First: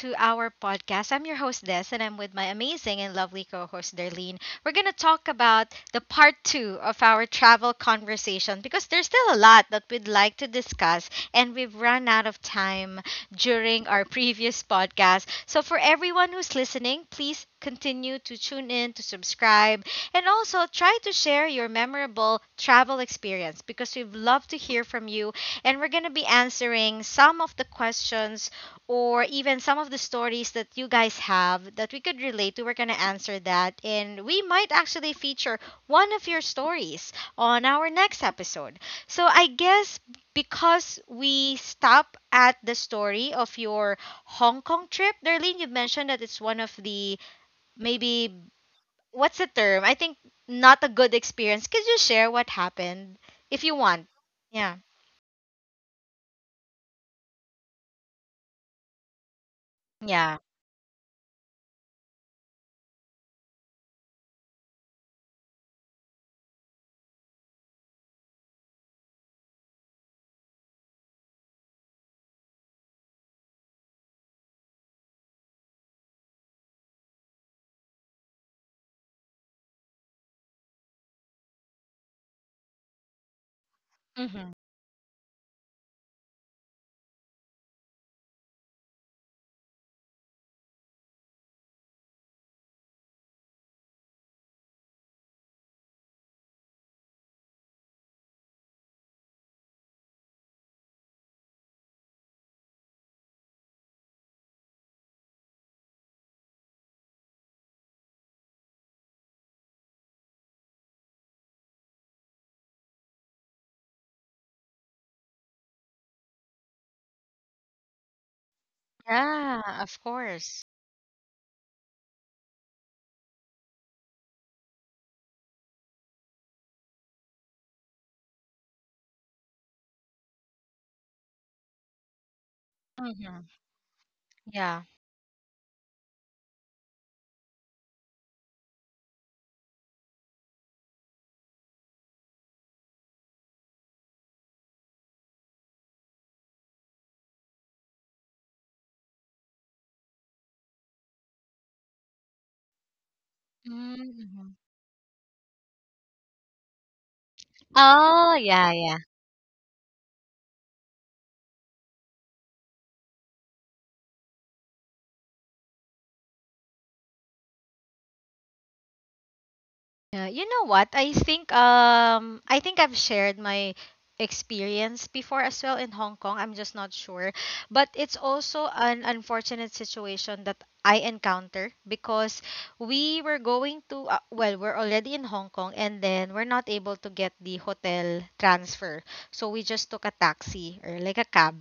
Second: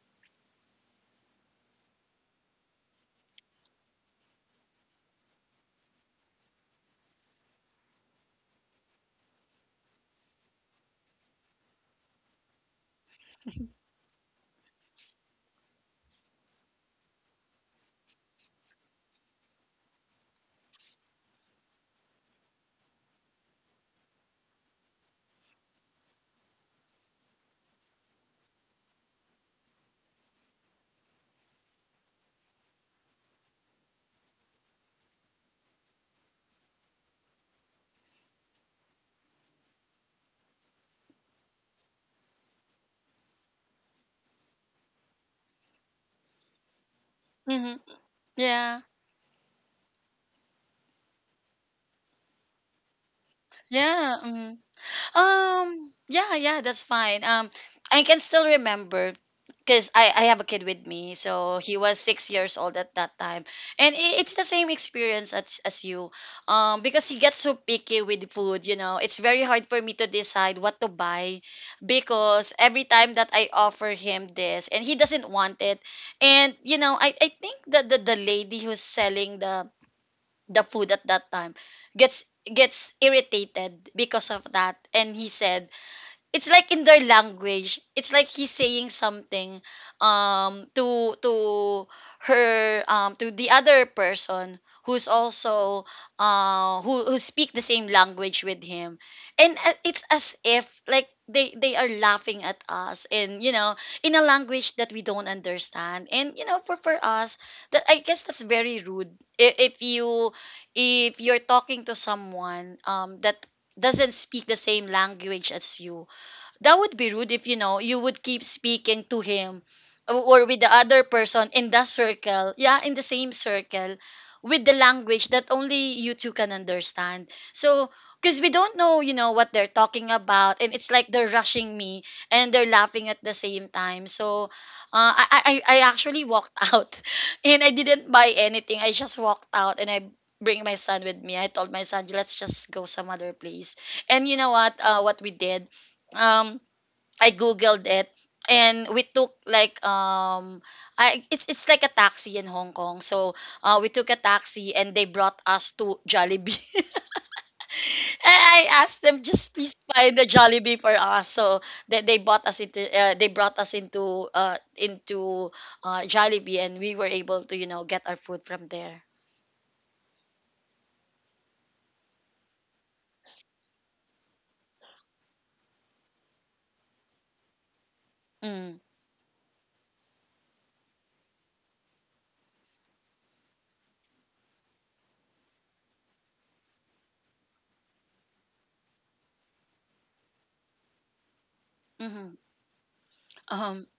to our podcast. I'm your host, Des, and I'm with my amazing and lovely co host, Darlene. We're going to talk about the part two of our travel conversation because there's still a lot that we'd like to discuss, and we've run out of time during our previous podcast. So, for everyone who's listening, please continue to tune in, to subscribe, and also try to share your memorable travel experience because we'd love to hear from you and we're going to be answering some of the questions or even some of the stories that you guys have that we could relate to. We're going to answer that, and we might actually feature one of your stories on our next episode. So, I guess because we stop at the story of your Hong Kong trip, Darlene, you mentioned that it's one of Mhm. the Yeah. maybe what's the term? I think not a good experience. Could you share what Yeah. Mhm. happened if you want? Um. Yeah. Yeah. Yeah. That's fine. I can still remember because I have a kid with me, so he Yeah. was 6 years old at that time, and I it's the same experience as you. Because he gets so picky with food, you know, it's very hard for me to decide what to buy because every time that I offer him this, and he doesn't want it, and I think that the lady who's selling the food at that time gets gets irritated because of that and he said Mhm. it's like in their language it's like he's saying something to her, to the other person who's also who speak the same language with him, and it's as if like they are laughing at us, and you know, in a language that we don't understand. And you know, for us, that I guess that's very rude. If, if you if you're talking to someone, that doesn't speak the same language as you, that would be rude if, you know, you would keep speaking to him or with the other Yeah, person of in that course. circle, yeah, in the same circle, with the language that only you two can understand. So because we don't know, you know, what they're talking about, and it's like they're rushing me and they're laughing at the same time. So Mhm. I actually Yeah. walked out, and I didn't buy anything. I just walked out and I bring my son with me. I told my son, let's just go some other place. And you know what we did, um I googled it, and we took like, I it's like a taxi in Hong Kong. So we took a taxi and they brought us to Mhm. Jollibee. And I asked them, just please Oh, find a yeah, yeah. Jollibee for us. So they bought us into, they brought us into Jollibee, and we were able to, you know, get our food from there. Yeah, you know what? I think I've shared my experience before as well in Hong Kong. I'm just not sure. Mm. But it's also an unfortunate situation that I encounter because we were going to well, we're already in Hong Kong and then we're not able to get the hotel transfer. So we just took Mm-hmm. a taxi or like a Um. cab.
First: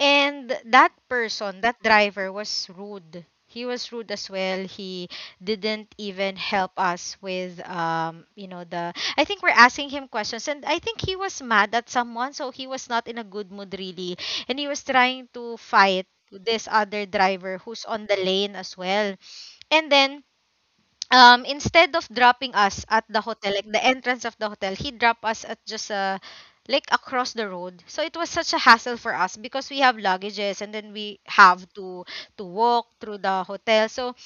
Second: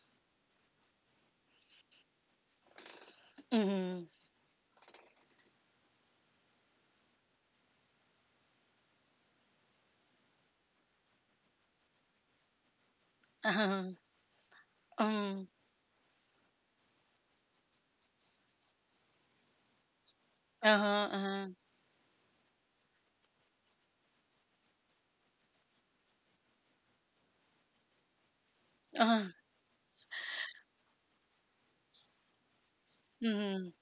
And that person, that driver was rude. He Mm-hmm. was rude as well. He didn't even help us with you know, the I think we're asking him questions and I think he was mad at someone, so he was not in Uh-huh. a good mood really. And he Um. was trying to fight this other driver who's on the lane as well. And Uh-huh. then Uh-huh. Instead of dropping us at the hotel like the entrance of the hotel, he dropped us at just like across the road. So it was such a hassle Uh-huh. for us because we have luggages and then we have to walk through the hotel. Mm-hmm. So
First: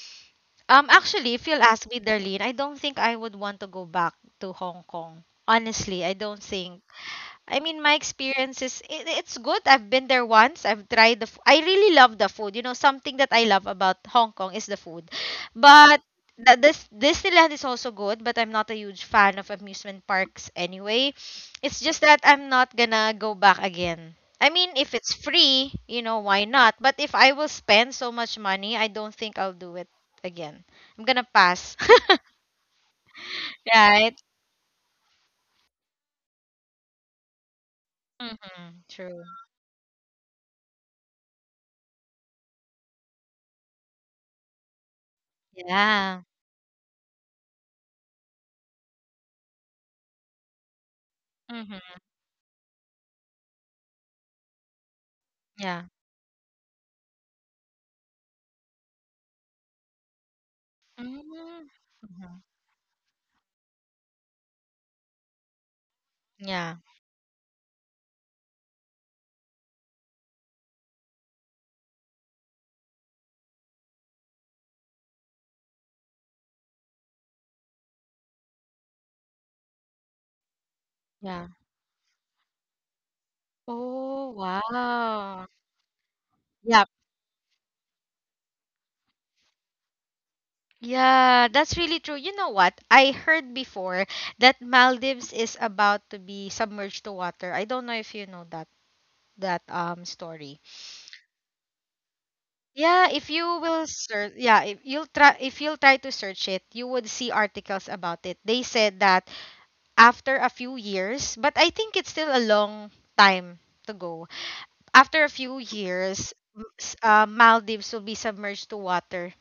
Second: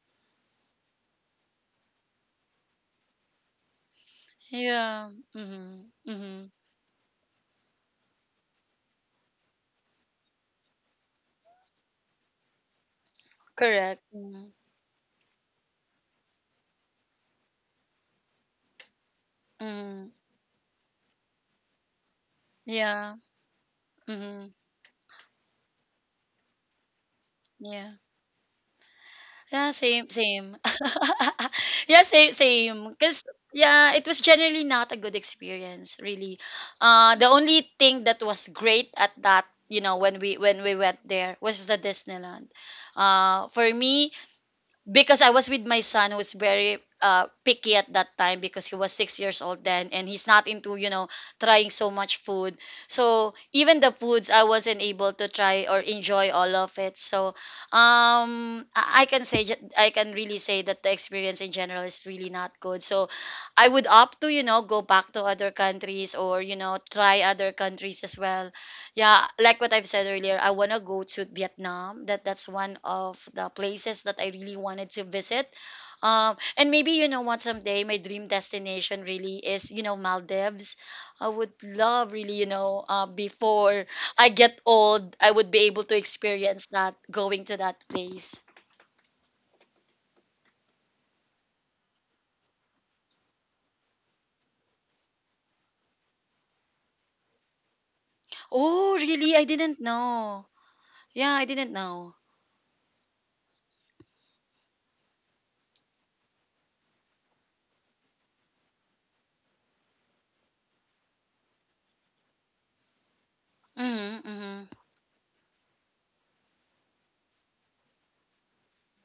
actually, if you'll ask me, Darlene, I don't think I would want to go back to Hong Kong, Yeah. honestly. I don't Mm-hmm. think Mm-hmm. I mean, my experience is it's good. I've been there once. I've tried the. I really love the food. You know, something that I love about Hong Kong is the food, Correct. but this Disneyland is also good. But I'm not a huge fan of amusement parks anyway. It's just mm, that I'm not gonna go back again. I mean, yeah. if it's free, you Mm, know, why not? But if I will spend so much money, I don't think yeah. I'll do it again. I'm Yeah, gonna same, pass. same. Yeah, same, Right? same. Cause yeah, it was generally not a good experience, really. The Mm-hmm. only True. thing that was great at that, you know, when we went there was the Disneyland. For me, Yeah. because I was with my son who was very picky at that time because he was 6 years old then, and he's not into, you Mm-hmm. know, trying so much food. So even the foods I wasn't Yeah. able to try or enjoy all of it. So I can say I can Mm-hmm. really say that the experience Mm-hmm. in general is really not good. So I would opt to, you know, go back to other Yeah, countries or, you know, try other countries as well. Yeah, like what I've said earlier, I want to go to Vietnam. That's one of the places that I really wanted to visit. And maybe, you know what, someday, my dream destination really is, you know, Maldives. yeah. I would love, really, you know, Oh, before I get wow. old, I would be able to Yep. experience that, going to that place. Yeah, that's really true. You know what? I heard before that Maldives is about to be submerged to water. I don't know if you know that Oh, really? that I didn't story. know. Yeah, I didn't know. Yeah, if you will search, yeah, if you'll try to search it, you would see articles about it. They said that after a few years, but I think it's still a long time to go. Mm-hmm, mm-hmm. After a few years, Maldives will be submerged to water.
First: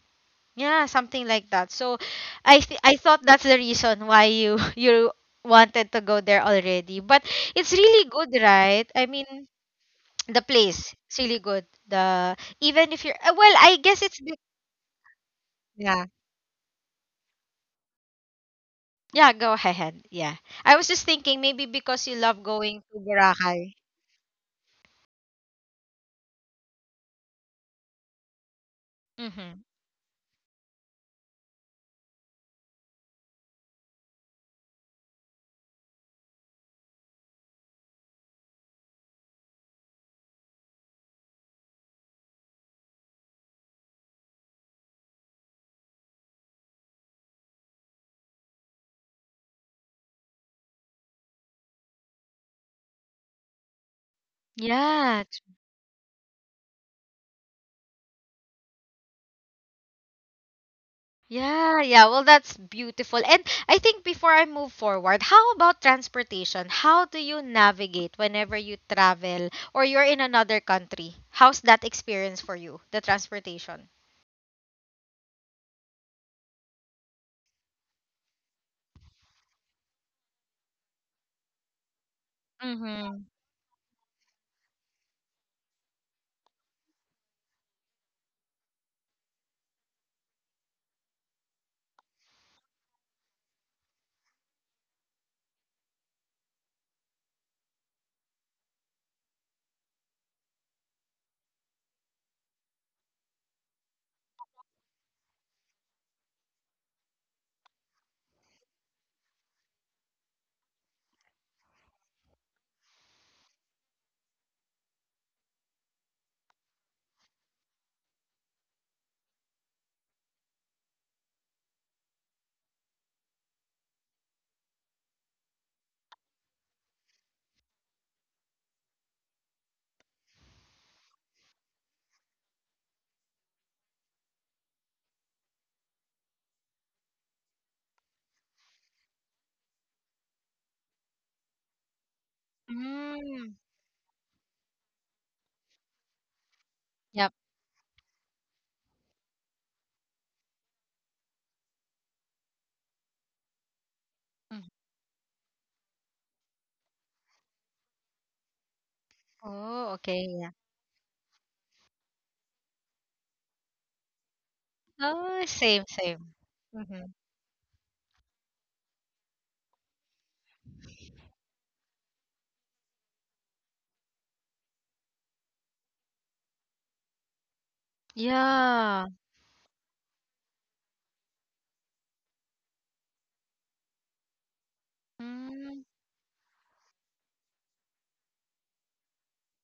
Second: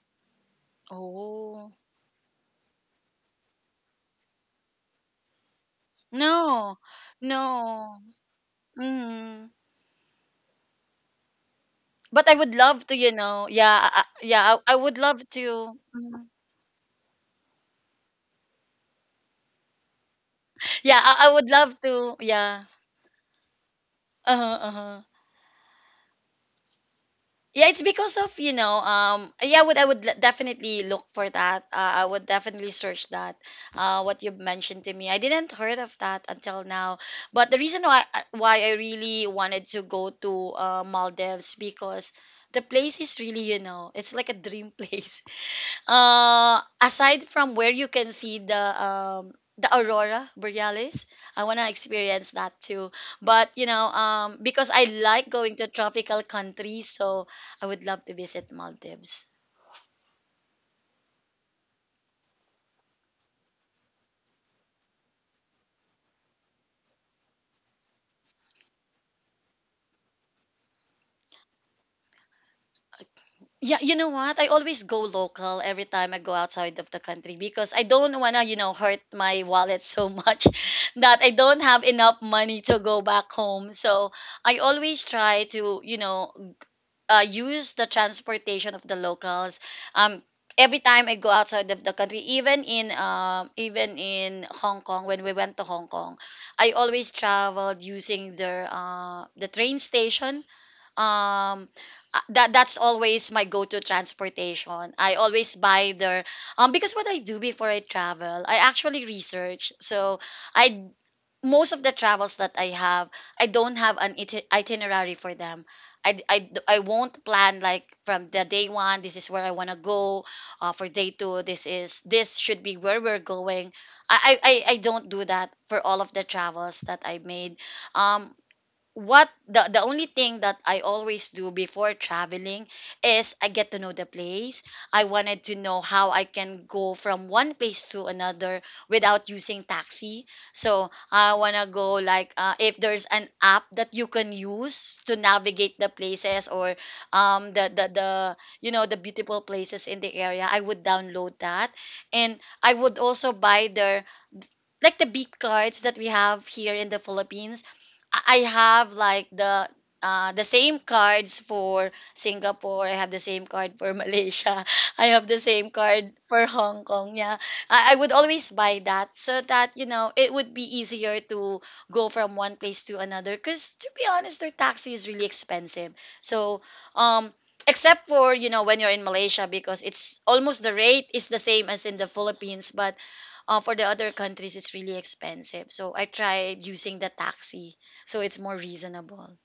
Yeah, something like that. Oh, So I thought that's the reason why you you wanted to go there already. no, But it's no. really good, right? I mean, Mm-hmm. the place it's really But I would good. love to, you know, The yeah, even yeah, if I you're would love well, I to. guess Mhm. it's yeah. Yeah, Yeah, go I would love ahead. Yeah. to. I was Yeah. just thinking maybe because you love going Uh-huh, to uh-huh. Boracay. Yeah, it's because of, you know, yeah, definitely Mhm. look for that. I would definitely search that. Uh, what you've mentioned to me, I didn't heard of that until now. But the reason why, why I really wanted to go to Maldives, because the place is really, you know, it's like a dream place. Aside from where you can see the aurora borealis, I wanna experience that too. But you know, because I Yeah, like going to tropical countries, so I would love to visit Maldives. yeah, yeah. Well, that's beautiful. And I think before I move forward, how about transportation? How do you navigate whenever you travel or you're in another country? How's that experience for you, the transportation? Yeah, you know what? I always go local every time I go outside of the country, because I don't wanna, you know, hurt my wallet so much that I don't have enough money Mm-hmm. to go back home. So I always try to, you know, use the transportation of the locals. Um, every time I go outside of the country, even in, even in Hong Kong, when we went to Hong Kong, I always traveled using the, the train station. Um, that's always my go-to transportation. I always buy their, because what I do before I travel, I actually research. So I most of the travels that I have, I don't have an itinerary for them. I won't plan like from the day one, this is where I want to go. For day two, this should be where we're going. I don't do that for all of the travels that I made. Um, what the only thing that I always do before traveling is I get to know the place. I wanted to know how I can go from one place to another without using taxi. So I wanna go like, if there's Mm. an app that you can use to navigate the places or, Yep. The, you know, the beautiful places in the area. I would download that, and I would also buy their, Mm. like the beep cards that we have here in the Philippines. I have like Oh, the, okay, yeah. The same cards for Singapore. I have the same card for Malaysia. I Oh, have the same, same same. card for Mm-hmm. Hong Kong. Yeah, I would always buy that, so that, you know, it would be easier to go from one place to another. Cause to be honest, their taxi is really expensive. So um, except for, you know, when Yeah. you're in Malaysia, because it's almost the rate is the same as in the Philippines, but for the other countries it's really Mm. expensive, so I tried using the taxi, so it's more reasonable.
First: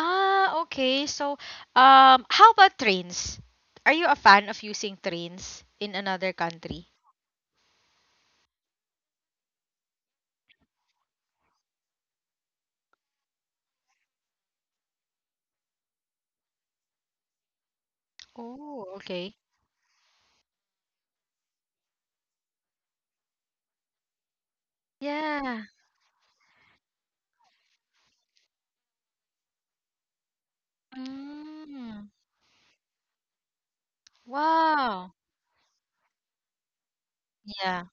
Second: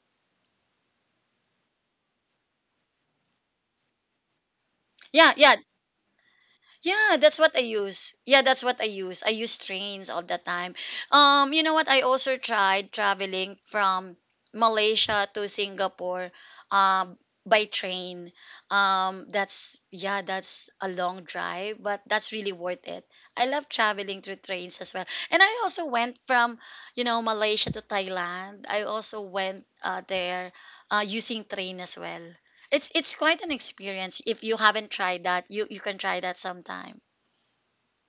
Ah, okay. So, how about trains? Are you a fan of using Yeah, yeah. trains in another country? Yeah, that's what I use. Yeah, that's what I use. I use trains all the time. You know what? I also tried traveling from Malaysia to Singapore, um, by train. Oh, okay. that's, yeah, that's a long drive, but that's really worth it. I love traveling through trains as well. And I Yeah. also went from, you know, Malaysia to Thailand. I also went there using train as well. Mm. It's quite an experience. If you haven't tried Wow. that, you can try that sometime. Yeah.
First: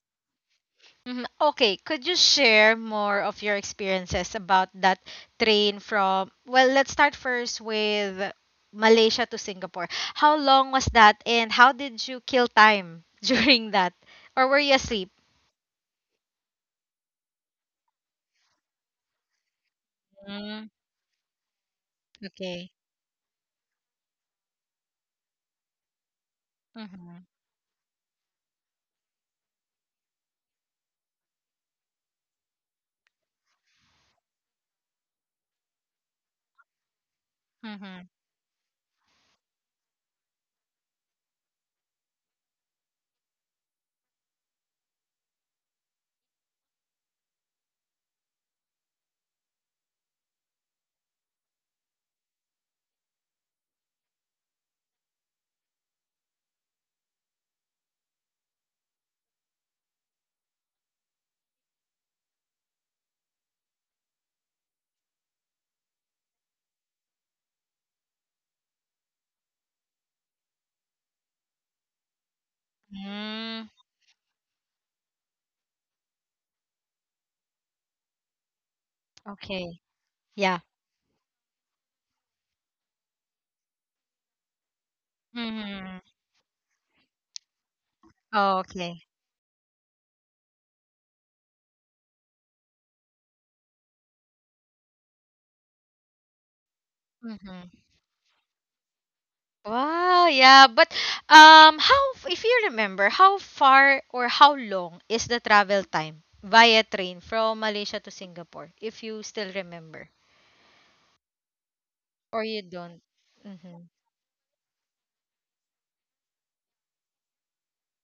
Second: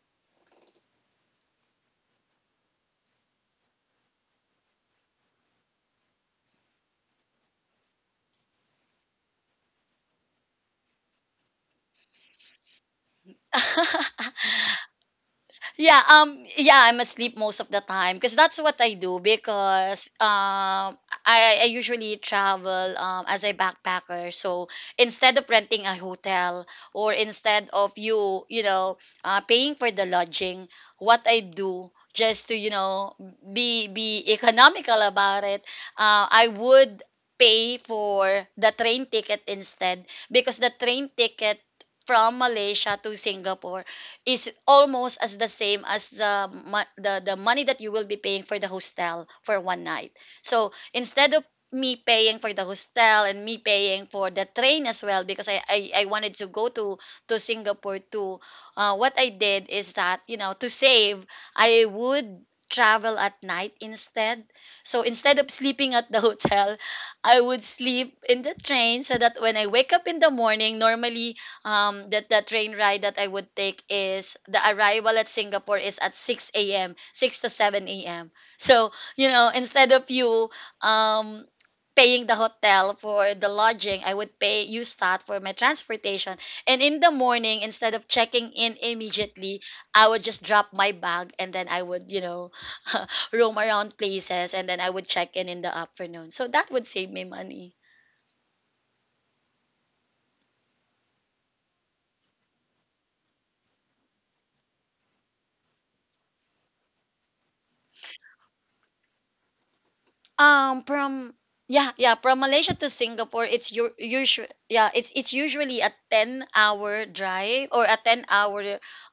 Mhm. Okay, could you share more of your experiences about that train from, well, let's start first with Malaysia to Singapore. How long was that and how did you kill time during that? Or were you asleep? Yeah, yeah, I'm asleep most of the time because that's what I do. Because Mm, I usually okay. travel, as a backpacker. So instead of renting a hotel, or Mm-hmm. instead of you, you know, paying for the lodging, what I do just to, you know, be economical about it, I would pay Mm-hmm. for the train ticket instead, because the train ticket from Malaysia to Singapore is almost as the same as the, the money that you will be paying for the hostel for one night. So instead of me paying for the hostel and me paying for the train as well, because I wanted to go to Singapore too. What I did is that, you know, to save, I would travel at night instead. So instead of sleeping at the hotel, I would sleep in the train, so that when I wake up in the morning, normally that the train ride that I would take is, Mm, the arrival at Singapore is at 6 a.m. 6 to 7 a.m. So, you know, instead of you okay. um Yeah. paying the hotel for the lodging, I would pay, use that for my transportation. And Mm-hmm. in the morning, instead of checking in immediately, I Okay. would just drop my bag and then I would, you know, roam around places and then I would check in the afternoon. So that would save me money. Wow, yeah, but how, if you remember, how far or how long is the travel time via train from Malaysia to Singapore, if you still remember from, yeah, yeah, from Malaysia to Singapore, or it's you your don't? usual, yeah, Mm-hmm. It's usually a 10 hour drive or a 10 hour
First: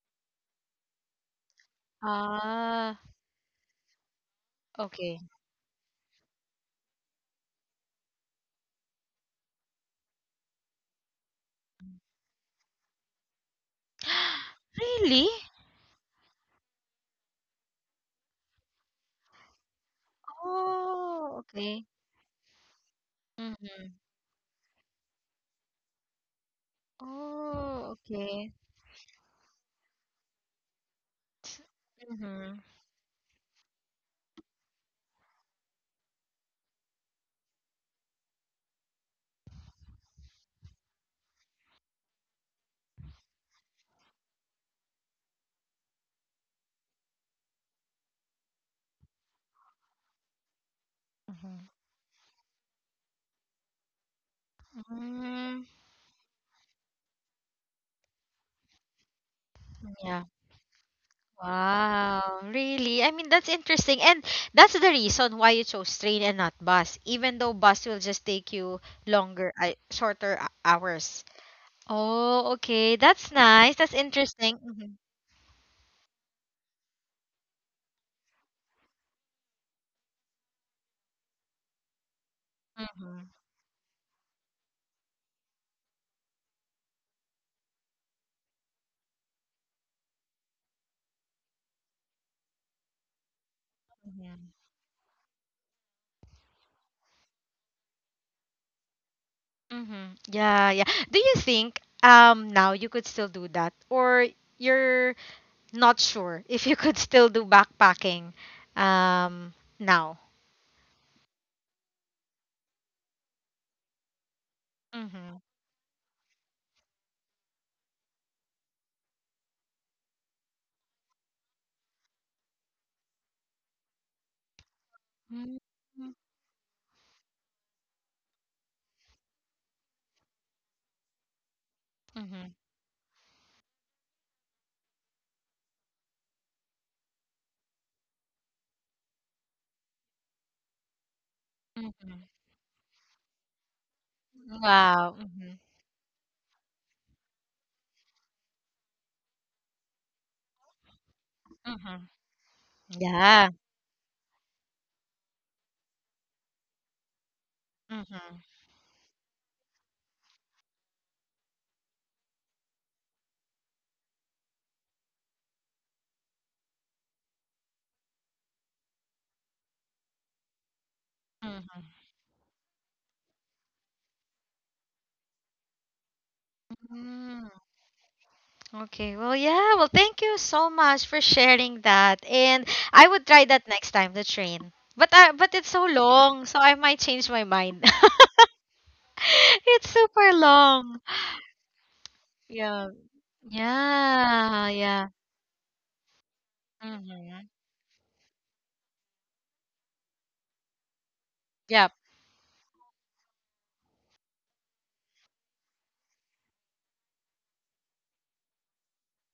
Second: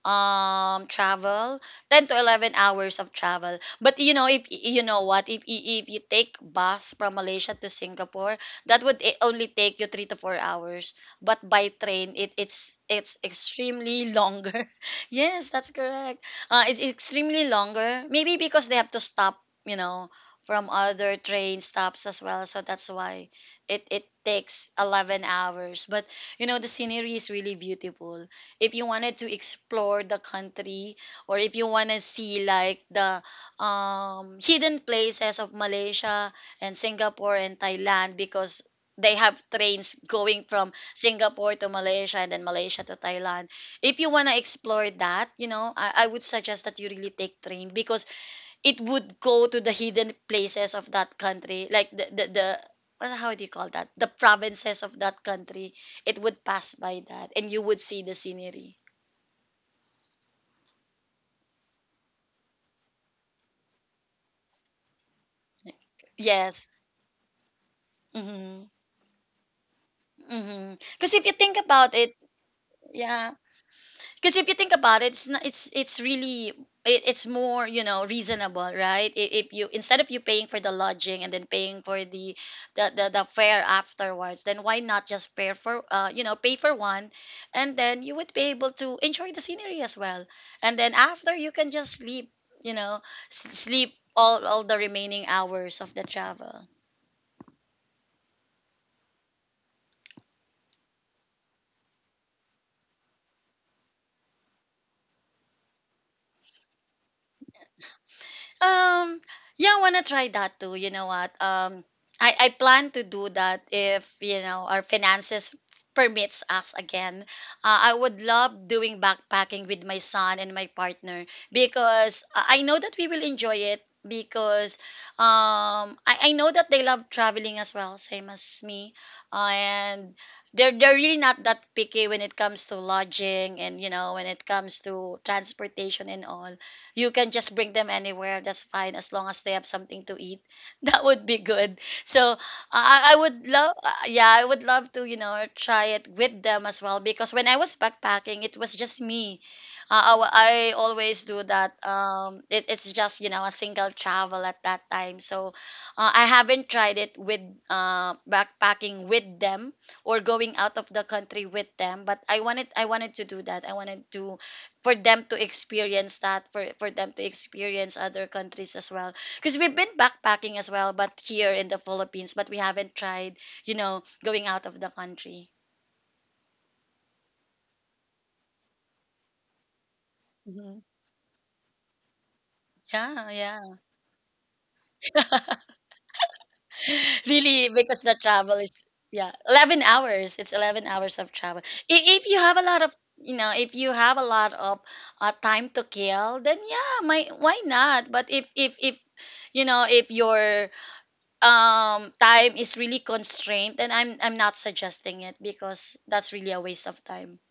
travel, ten to eleven Ah, hours of travel. But you know, if you know okay. what, if you take bus from Malaysia to Singapore, that would only take you 3 to 4 hours. But by train, it's extremely longer. Really? Yes, that's correct. It's extremely longer. Maybe because they have to stop. You know, from Oh, other okay. train stops as well. So that's why Mm-hmm. It takes 11 hours. But you know, the scenery is Oh, really okay. beautiful. If you wanted to explore the country or if you want to Mm-hmm. see like the hidden places of Malaysia and Singapore and Thailand because they have trains going from Singapore to Malaysia and then Malaysia to Thailand. If you want to explore that, you know, I would suggest that you really take train because it would go to the hidden places Mm-hmm. of that country like the well, how do you call that, the Mm, provinces of that country. It would pass by that and you would see the scenery. yeah. Wow, really? I mean, that's interesting. And that's the reason why you chose train and not bus, even though Yes, bus will just take you longer, mm-hmm. Shorter hours. Mm-hmm, because if you Oh, think okay. about it, That's nice. That's yeah, interesting. Mhm. because if you think about it, it's not, it's really it's more, you know, reasonable, right? If you, instead of you paying for the lodging and then paying for the Mhm. the fare afterwards, then why not just pay for you know, pay for one, and then you would be able to enjoy the scenery as well, and then after you can just sleep, you know, sleep Mhm. all the remaining hours of the travel. Mhm. Yeah, yeah. Do you think now you could still do that or you're not sure if you could still do backpacking um Um, yeah, now? I wanna try that too. You know what? I plan to do that if, you know, our Mhm. finances permits us again. I would love doing backpacking with my son and my partner because I know that we will enjoy it because Mm, I know that they love traveling as well, same as me, and. They're really not that mhm, picky when it comes to lodging and, you know, when it comes to transportation and all. You can just bring them anywhere. That's fine as long as they have something to eat. That mhm. would be good. So I would love, Wow. yeah, Mm-hmm. I would love to, you know, try it with them as well because when I was backpacking, it was just me. I Mhm. always do that. Yeah. It's just, you know, a single travel at that time. So I haven't tried Mhm. it with backpacking with them or going out of the country with them, but I wanted to do that. I wanted to, for them to experience that, for them to experience other countries as well because we've been Mhm. backpacking as well, but here in the Philippines, but we haven't tried, you know, going out of the country. Mm, okay. Well, yeah. Well, thank you so much for sharing that. Mhm. And I would try that next time, the train. Yeah yeah But it's so long, so I might change my mind. really, because It's the super travel is, long. yeah, 11 hours. It's 11 Yeah. hours of travel. If you have a lot Yeah. of, Yeah. you know, if you have a lot of Mhm. time to kill, then yeah, my why not, but if you know, Yeah. if your time is really constrained, then I'm not suggesting it because that's really a waste of time.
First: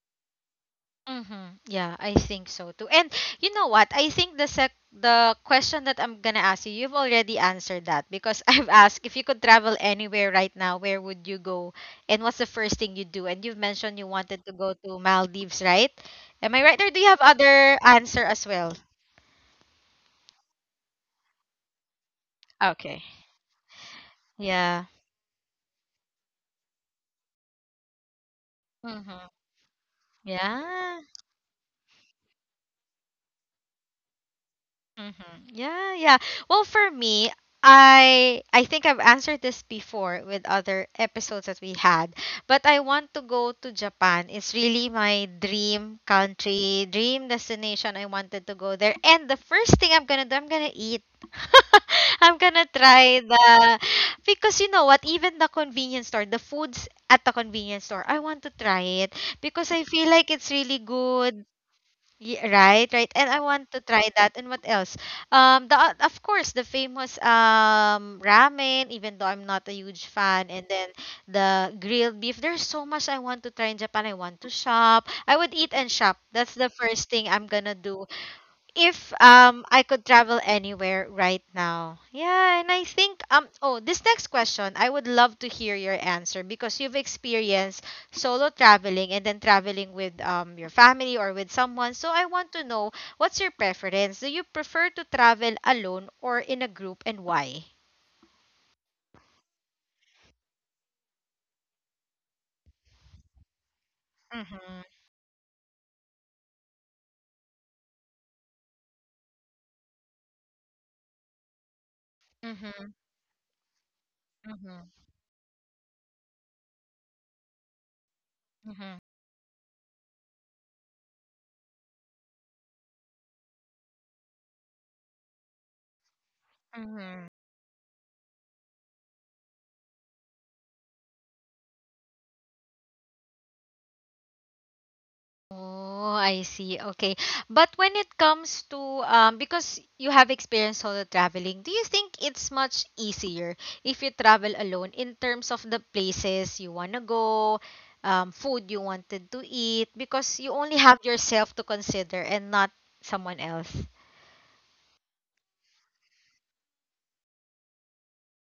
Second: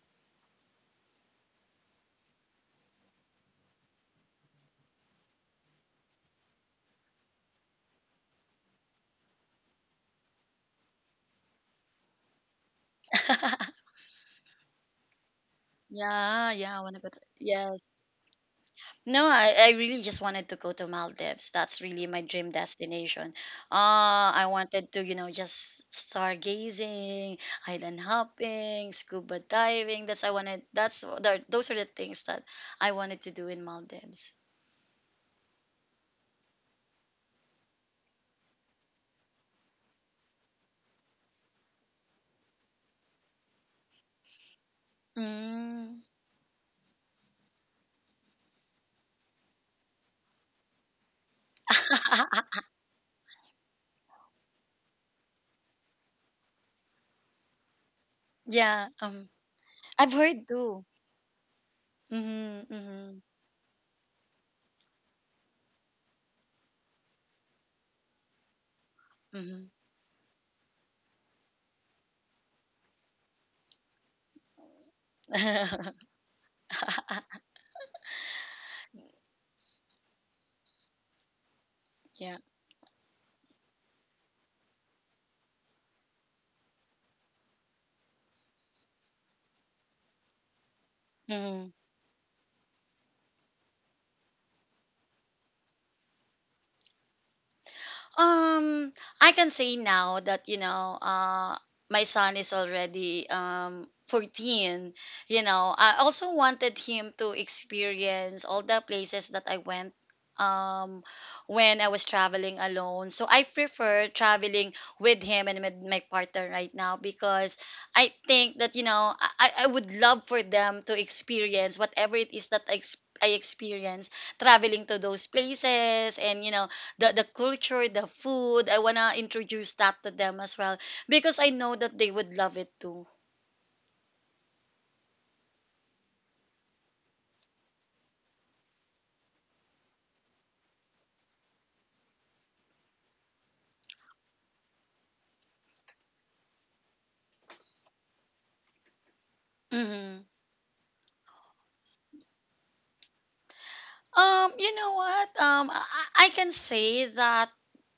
Mm-hmm. Yeah, I think so too. And you know what? I think the sec the question that I'm gonna ask you, you've already answered that because I've asked, if you could travel anywhere right now, where would you go, and what's the first thing you do? And you've mentioned you wanted to go to Maldives, right? Am yeah I right, yeah I or do want you to go have to, other yes, answer as well? no, I really just wanted to go to Maldives. That's really my dream Okay. destination. Uh, I Yeah. wanted to, you know, just stargazing, island Mm-hmm. hopping, scuba diving. That's, I Yeah. wanted that's the- those are the things that I wanted to do in Maldives. Mm-hmm. Yeah, yeah. Well, for me, I think I've answered this before with other episodes that we had, but I want to go to Japan. It's really my dream Mm. country, dream destination. I wanted to go there. And the first thing I'm gonna do, I'm gonna eat. I'm gonna try the because you know what, even the convenience store, the foods at the convenience store, I want to try Yeah. it because I feel like I've it's heard really too. good. Yeah, right, Mm-hmm, right. And mm-hmm. I want to try that. And what else? The of course the famous ramen. Even though I'm not a Hmm. huge fan, and then the grilled beef. There's so much I want to try in Japan. I want to shop. I would eat and shop. That's the first thing I'm gonna do if I could travel anywhere right now. Yeah, and Yeah. I think oh, this next question, I would love to hear your answer because you've experienced solo traveling and then traveling with your family or with Hmm. someone. So I want to know, what's your preference? Do you prefer to travel alone or in a group, and why? Um, I can say now that, you know, my son is already Mhm. 14. You know, I also wanted him to experience all the places that I went um when I was traveling Mhm. alone. So I prefer Mhm. traveling with him and with my partner right now because I think Mhm. that, you know, I would love for them to experience whatever it is that I experience traveling to those places, and you know, Mhm. The culture, the food. I wanna introduce that to them as well because I know that they would love it too. Oh, I see. Okay. But when it comes to because you have experience solo traveling, do you think it's much easier if you travel alone in terms of the places you want to go, food you wanted to eat because you Hmm. only have yourself to consider and not someone else? You know what? I can say that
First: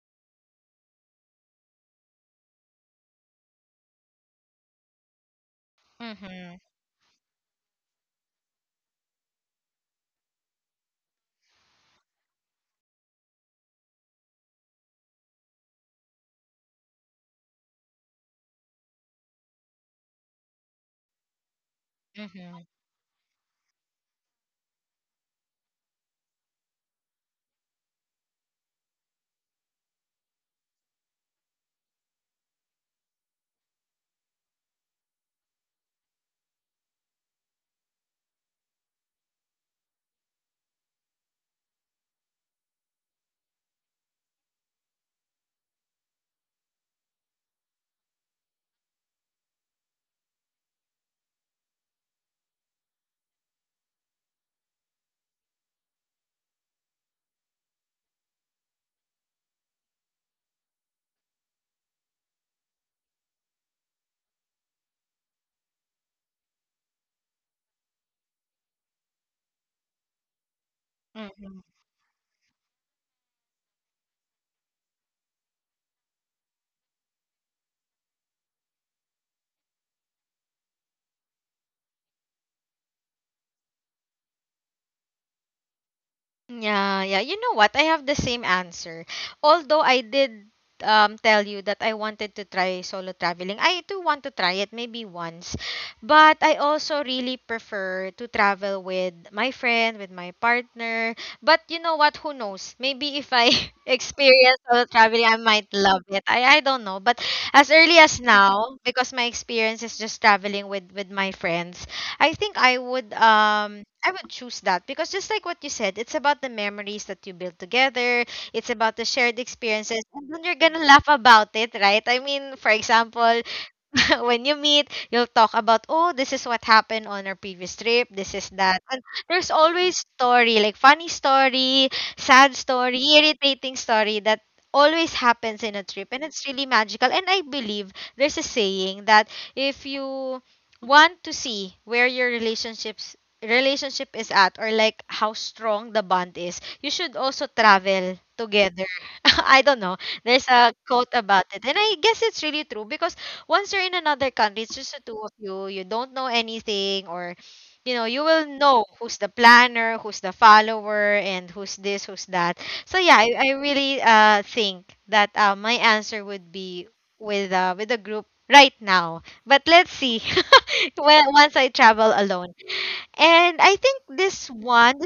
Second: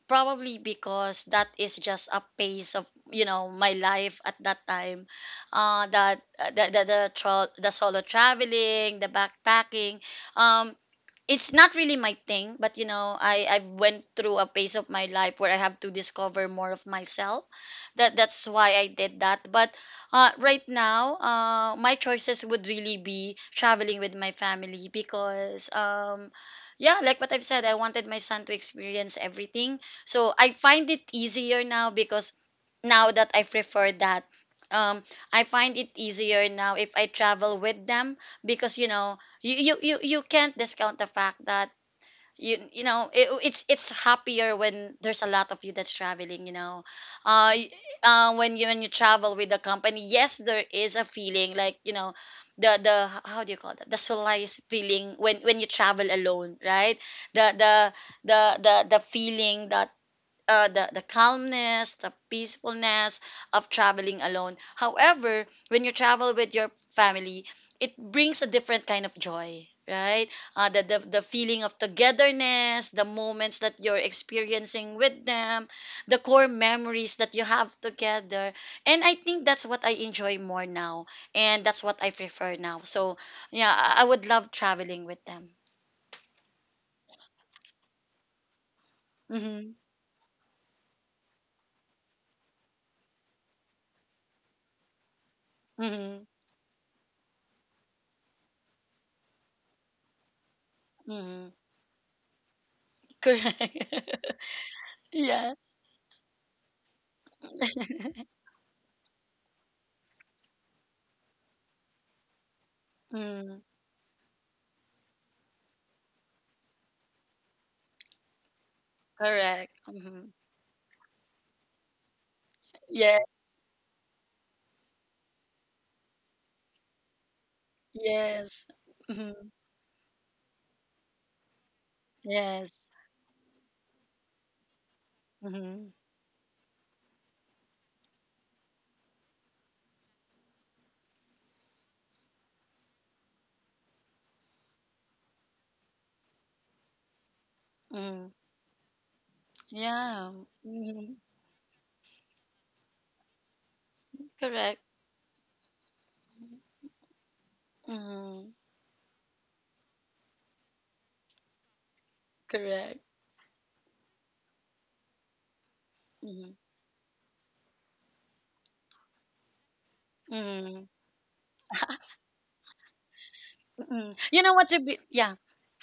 probably because that is just a pace of, you know, my life at that time. That Mhm. The, tra- The solo traveling, the backpacking. Um, it's not really my thing, but you know, I've went through a phase of my life where I have to discover more of myself. That's why I did that, but right now my choices Mhm. would really be traveling with my family because yeah, like what I've said, I wanted my son to experience everything. So I find it easier now because now that I prefer that, um I find it easier now if I travel with them because, you know, you can't discount the fact that you know, it's happier when there's a lot of you that's traveling, you know. uh, y- uh, when you travel with the company, yes, there is a feeling like, you know, the how do you call that, the solace feeling when you travel alone, right? the the the feeling that the calmness, the peacefulness of traveling alone. However, when you travel with your family, it brings a different kind of joy, right? The Mhm. feeling of togetherness, the moments that you're experiencing with them, the core memories that you have together, and I think that's what I enjoy more now, and that's what I prefer now. So yeah, I would love traveling with them. Yeah, yeah. You know what? I have the same answer. Although Mm-hmm. I did tell you that I wanted to try solo traveling. I do want to try it maybe once. But Mm-hmm. I also really prefer to travel with my friend, with my partner. Mm-hmm. But you know what? Who knows? Maybe if I Correct. experience solo Yeah. traveling, I might love it. I don't know. But as early as now, because my experience is just traveling with my friends, I think Mm-hmm. I would choose that because just like what you said, it's about the memories that you build together. It's about Correct. the shared Mm-hmm. experiences, and then you're gonna laugh about it, right? I Yeah. mean, for example, when you meet, you'll talk about, oh, this is what happened on our previous Yes. trip. This is Mm-hmm. that, and there's always story, like funny story, Yes. sad story, irritating story that Mm-hmm. always happens in a trip, and it's really magical. And I believe there's a saying that if you want to see where your relationship is at, or like how strong the bond is, you should Mm-hmm. also travel together. Yeah. I don't know. Mm-hmm. There's a quote about it. And I guess it's really true because once you're Correct. in another country, it's just the two of you. You don't know anything or Mm-hmm. you know, you will know who's the planner, who's the follower, and who's this, Correct. who's that. So yeah, I really think that my Mm-hmm. answer would be with a group right now. But let's Mm-hmm. see when once I travel alone. Mm-hmm. And You I know what think to be? this Yeah. one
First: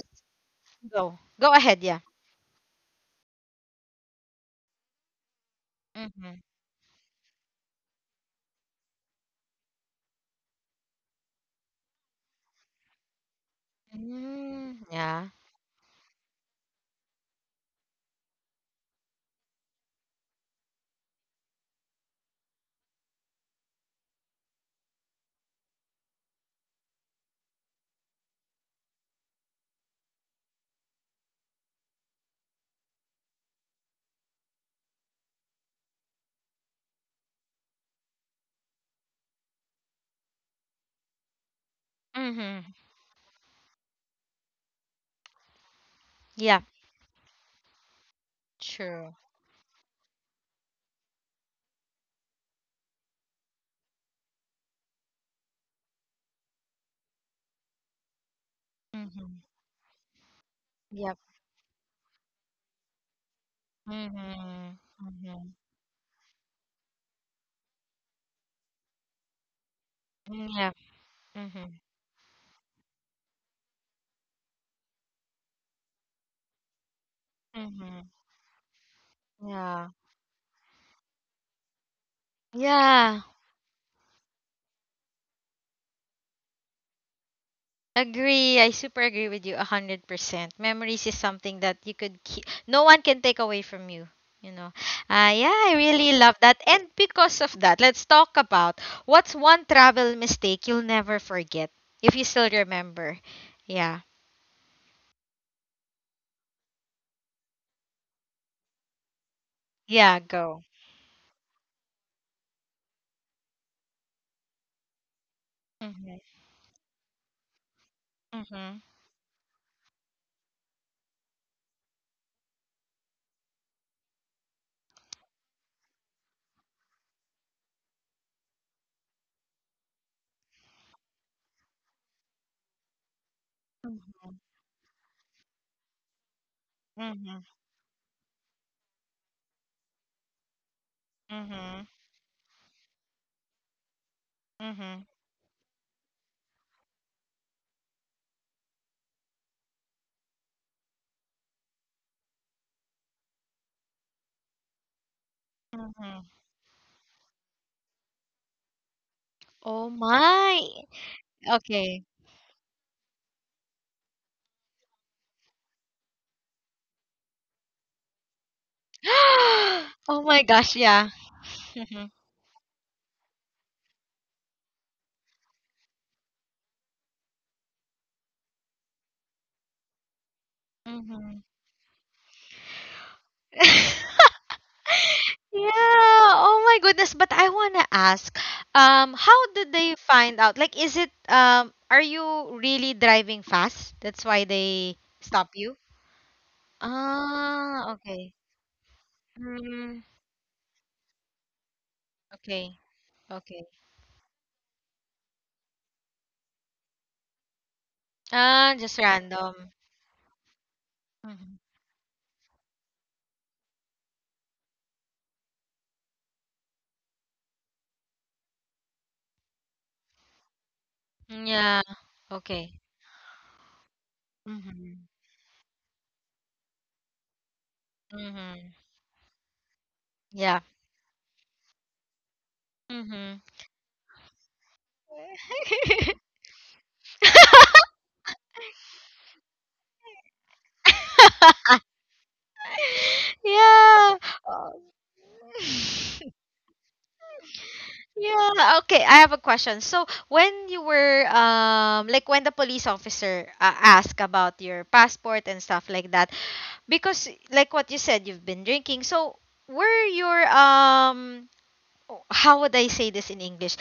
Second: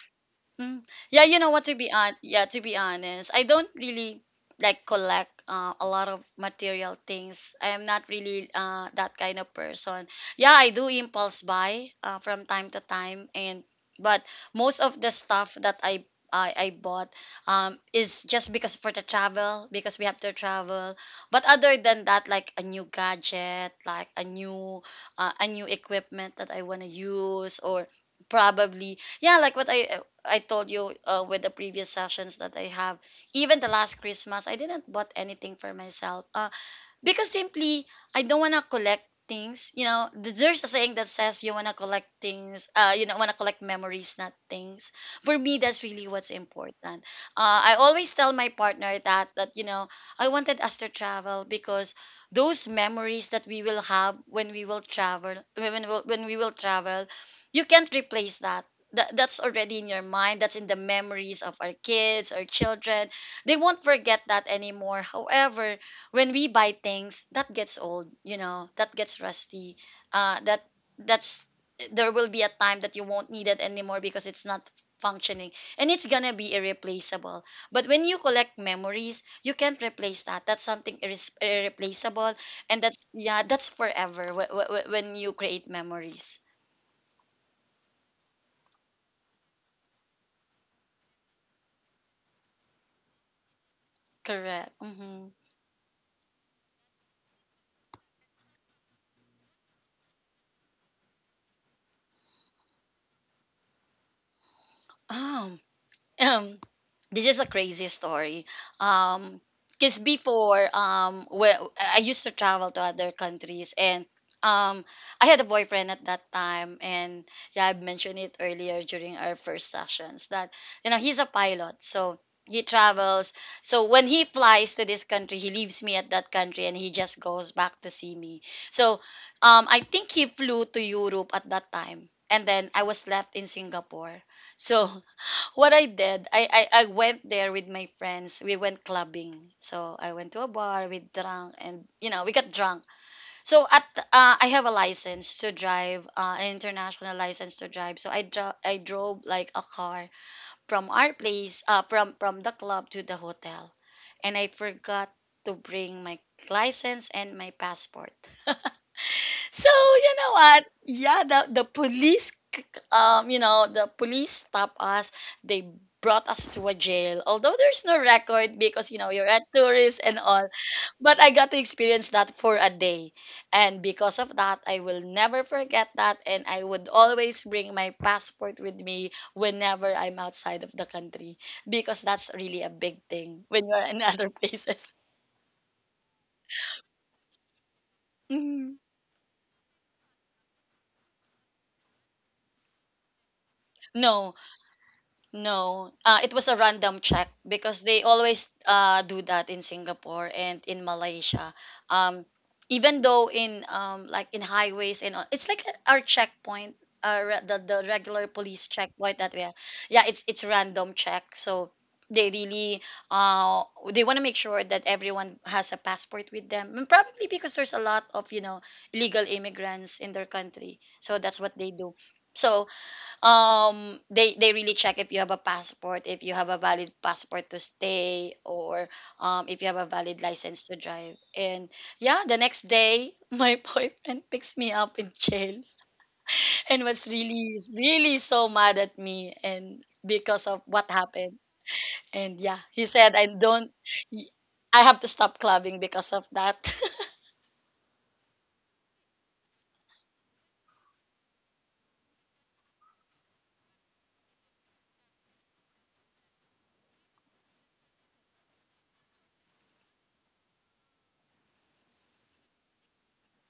Mm. go Yeah, you know go what? Ahead, yeah. Yeah, to be honest, I don't really like collect a lot of Mm-hmm. material things. I am not really that kind of person. Yeah, I do impulse buy from time to time, and but most Mm, of the yeah. stuff that I bought is just because for the travel, because we have to travel. But other than that, like a new gadget, like a new equipment that I wanna use, or probably yeah, like what I told you with the previous sessions that I have, even the last Christmas, I didn't bought anything for myself. Because simply I don't want to collect things. You know, there's a saying that says you want to collect things. Mm-hmm. You know, want to collect memories, not things. For me, that's really what's Yeah. important. I always tell my partner True. that you know, I wanted us to travel because those memories that we will have when we will travel, when we will travel, you can't replace that. That's Mm-hmm. already in your mind, that's in the Yep. memories of our kids or children. They won't forget that Mm-hmm. anymore. Mm-hmm. However, when we buy things, that gets old, you know, that gets rusty, uh that Yeah. that's, Mm-hmm. there will be a time that you won't need it anymore because it's not functioning, and it's gonna be irreplaceable. But Mm-hmm. when you collect memories, you can't Yeah. replace that. That's something irreplaceable, and that's, Yeah. yeah, that's forever when you create memories. Agree. I super agree with you 100%. Memories is something that you could keep, no one can take away from you. You Correct. know, Mm-hmm. Yeah, I really love that. And because of that, let's talk about what's one travel mistake you'll never forget if you still remember. Yeah, um this is a crazy story. Um, because yeah, go. before, when I used to travel to other countries, and um, I had a boyfriend at Mm-hmm. that time, and yeah, I mentioned it Mm-hmm. earlier during our first sessions that, you know, he's a pilot, so he travels. So when he flies to this country, he leaves me at that country, and he just goes back to see me. So I think he flew to Europe at that time, and then I was left in Singapore. So what I did, I went Mm-hmm. there with my friends. We went clubbing. So I went to a bar. We drank, Mm-hmm. and you know, we got drunk. So at I have a Mm-hmm. license to drive, an international license to drive. So I drove like a car from our place, from the club to the hotel, and I forgot to bring Hmm. my license and my passport. Oh So you know my. what? Yeah, the Okay. police, you know, the police stopped us. They brought us to a jail. Although there's no record because, you know, you're a Oh tourist my and gosh. all, Yeah. but I got to Mm-hmm. experience that for a day, and because of that, I will never forget that, and I would always bring my passport with me whenever I'm outside of the Mm-hmm. country because that's really a big thing when you're in other places. Yeah. Oh my goodness. But I wanna ask, Mhm. how did they find out? Like, is it are you really driving fast? That's why No, they stop you? No, it was a random check Ah, because okay. they always do that in Mm, Singapore and in Malaysia. Um, okay. even though Okay. in like in highways and all, it's like our checkpoint, the regular Ah, just police checkpoint that we random. have. Yeah, it's random check. Mhm. So they really uh they want to make sure that everyone has a passport with them. And probably because there's a lot of, you know, illegal immigrants in their country, so that's Yeah. what they do. Okay. So they really Mm-hmm. check if you have a passport, if you have a valid passport to stay, Mm-hmm. or if you have a valid Yeah. license to drive. And yeah, the next day Mm-hmm. my boyfriend picks me up in jail and was really, really so mad at me and because of what happened. And yeah, he said, I don't Yeah. y- Oh. I have to stop clubbing because of that. Yeah, okay. I have a question. So, when you were like when the police officer asked about your passport and stuff like that, because like what you said, you've been drinking. So, were your oh, how would I say this in English?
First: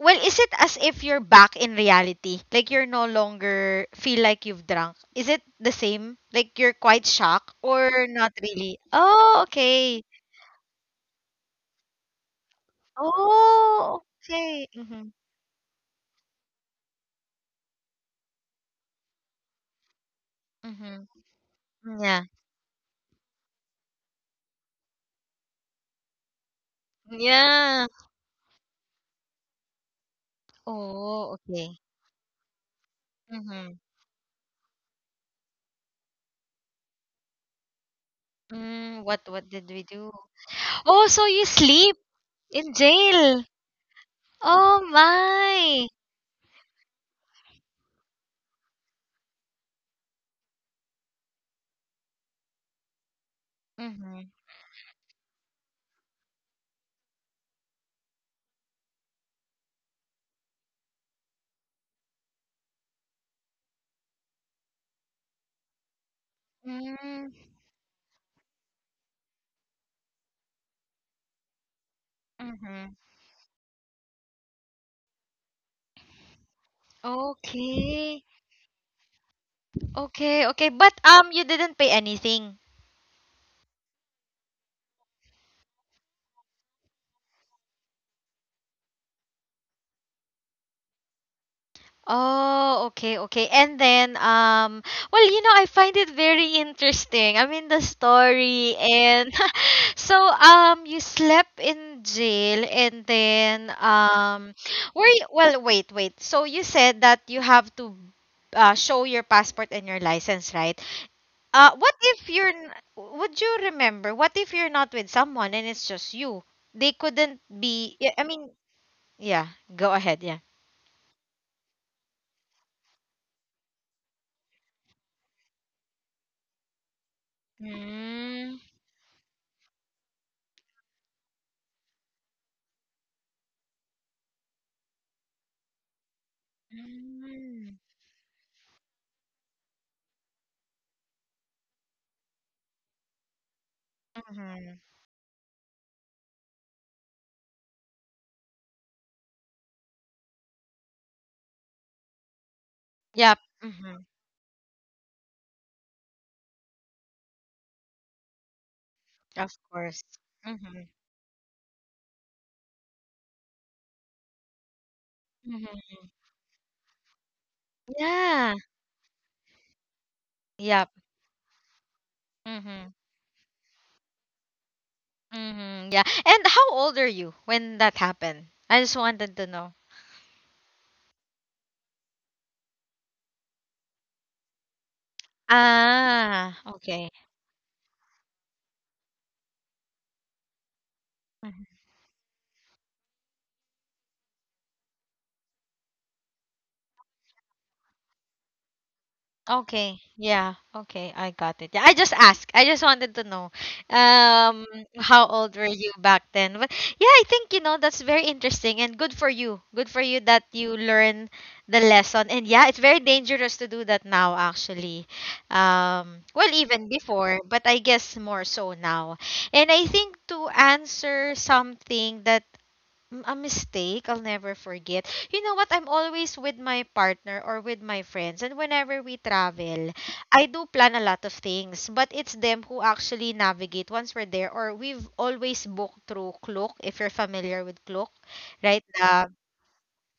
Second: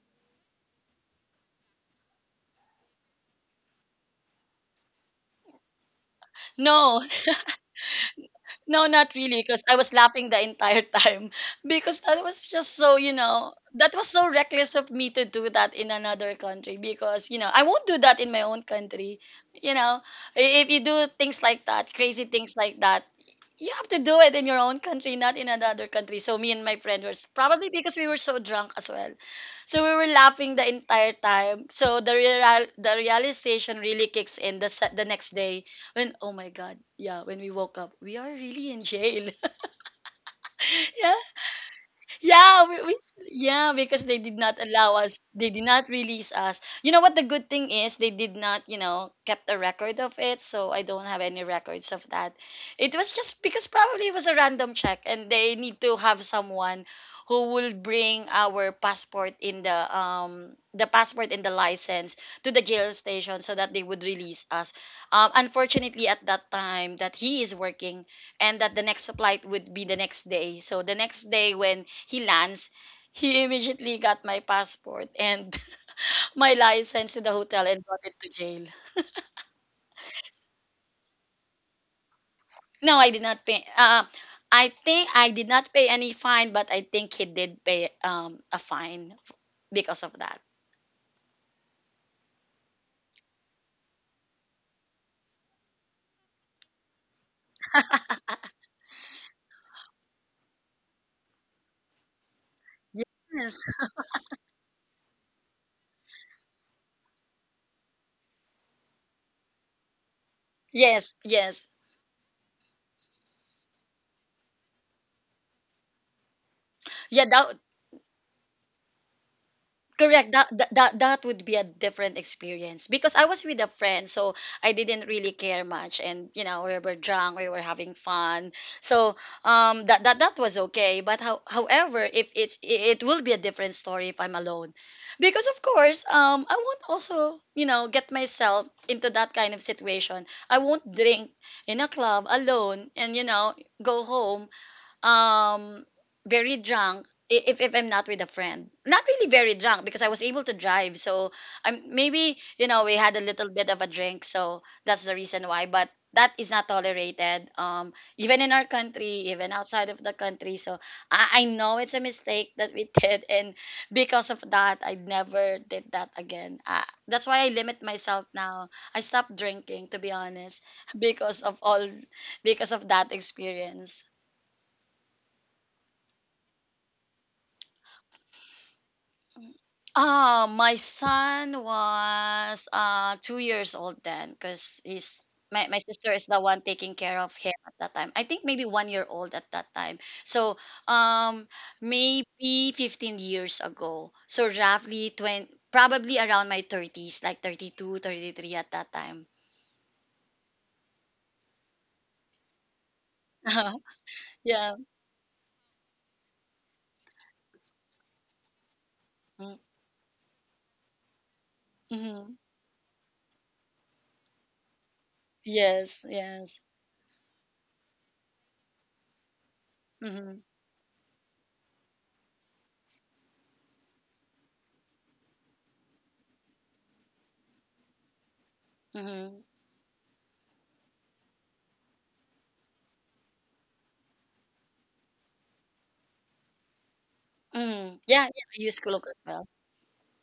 Well, is it as if you're back in reality? Like you're no longer feel like you've drunk. Is it the same? Like you're No quite shocked or not really? No, not really, Oh, because I was okay. laughing the entire time because that was just so, you know, that Oh, was so okay. reckless of me Mhm. to do that in another country because, you know, I won't do that in my own country. You know, if you do things like that, crazy Mhm. things like that, you have to do it in your own country, not in another country. So me and my friend were probably Yeah. because we were so drunk as well. So we were laughing the entire Oh, time. okay. So the Mm-hmm. realization really kicks in the next day when, oh my god, yeah, when we woke up, we are really Mm, in what jail. did we do? Oh, so Yeah, you sleep in yeah, we, we jail. yeah, because they did Oh not allow us. They my. did not release us. You know what the good thing is? They did not, kept a record of it, so I don't have any records of that. It was just because probably Mm-hmm. it was a random check and they need to have someone who will bring our passport in the passport and the license to the jail station so that they would release us. Unfortunately at that time that Mm-hmm. he is working, and that the next flight would be the next day. So the next day when he lands, Mm-hmm. he immediately got my passport and my license to the hotel and brought it Okay. to jail. Okay, okay. But you didn't pay anything. No, I did not pay. I think I did not pay any fine, but I think he did pay a fine because of that. Oh, okay, okay. And then, well, you know, I find it very interesting. I mean, the story and so, you slept in jail and Yes. then, were you, well, wait. So you said that you have to show your passport and your license, right? Yes, yes. What if you're, n- would you remember, what if you're not with someone and it's just you? They Yeah, couldn't that be, yeah, I mean, yeah, go ahead, correct yeah. that, that that that would be a different experience because I was with a friend, so I didn't really care much, and we were drunk, we were having fun. Mm. So that was okay. But however, if it's it will be a different story if I'm alone, because of course I won't also Mm. Get myself into that kind of situation. I won't drink in a club alone and go home Mhm. um very drunk, if I'm not with a friend. Not really very drunk, because I was able to drive. So I'm maybe, you know, we had a Yep. little bit of a Mhm. drink, so that's the reason why. But that is not tolerated. Even in our country, Of even outside course. of the country. Mhm. So I know it's a mistake that we did, and because of that I never Mhm. did that again. That's why I limit myself Yeah. now. I stopped drinking, to be honest, Yep. because of all, because Mhm. of that experience. Mhm. Yeah. And how old are you when that happened? I just wanted to know. My son was 2 years old then, because my sister is the Ah, one taking okay. care of him at that time. I think maybe 1 year old at that time. So um maybe 15 years ago. So roughly 20, probably around my thirties, like 32, 33 at that time. Okay. Yeah. Okay. I got it. Yeah, I just asked. I just wanted to know Yeah. um how old were you back then? But yeah, I think that's very interesting and good for Mm. you. Good for you that you learn the Mm-hmm. lesson. And yeah, it's very dangerous to do that now actually. Yes, Um, well, yes. even before, but I guess more so now. And I think Mm-hmm. to answer something that, mm, a mistake I'll never forget. You know what? I'm always with my partner or with my friends, and whenever we Mm-hmm. travel, I do plan a lot of things, but it's them who actually navigate once we're there. Or we've always booked through Klook, if you're familiar with Mm-hmm. Klook, Yeah, yeah. I use right? Klook as The, well.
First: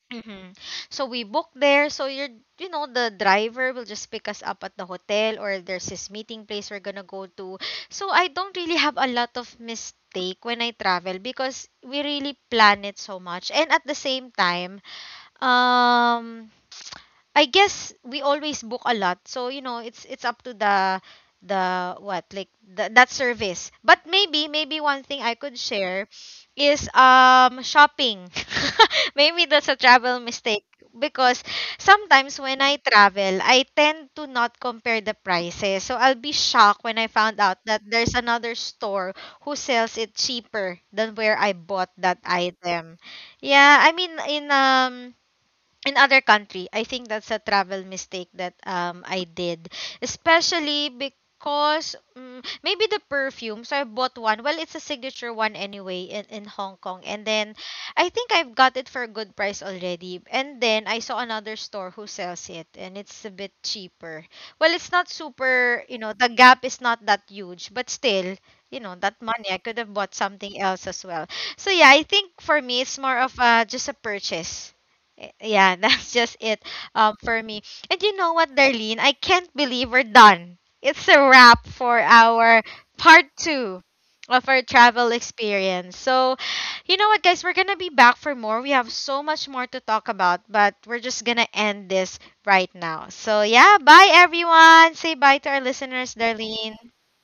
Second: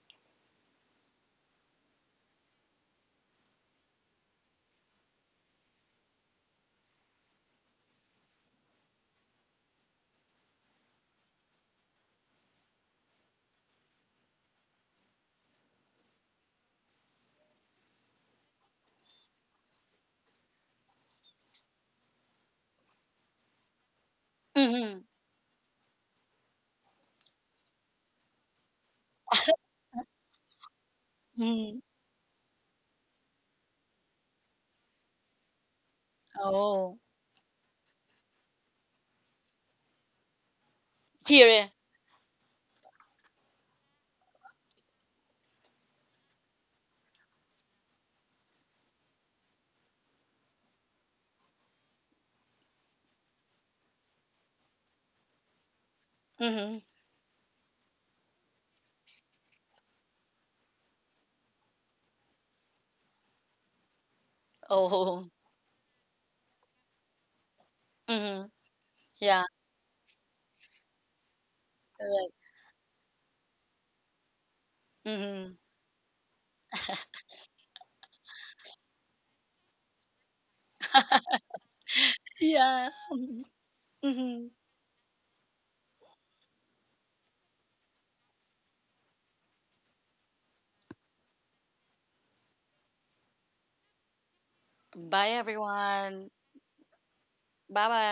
mm-hmm, so we book there. So you're, you know, the driver will just pick us up at the hotel or there's this meeting place we're gonna go to. So I don't really have a lot of mistake when I travel because we really plan it so much. And at the same time, um, I guess we always book a lot. So, you know, it's up to the what like the, that service. But maybe one Mm-hmm. thing I could share is shopping. Maybe that's a travel mistake because Mm-hmm. sometimes when I travel, I tend to not compare the prices. So I'll be shocked when Oh. I found out that there's another store who sells it cheaper than where I Here. Eh. bought that item. Yeah, I mean in other country, I think that's a travel mistake that I did, especially because, mm, maybe the perfume. So I bought one, well it's a signature one anyway, in Hong Mhm. Kong, and then I think I've got it for a good price already, and then I saw another store who sells it and it's a bit cheaper. Well, it's not Oh. super, you know, the gap is not that huge, but still, Mhm. you know, that Yeah. money I could have bought something else as well. So yeah, I Correct. think for me it's more of just a purchase. Eh, Mhm. yeah, that's just it, for me. And you know what, Darlene? I can't believe we're done. It's a wrap for our Yeah. part two of our Mhm. travel experience. So, you know what, guys? We're going to be back for more. We have so much more to talk about, but we're just going to end this right now. So, yeah, bye, Bye, everyone. Say bye everyone. to our listeners, Darlene. Bye bye.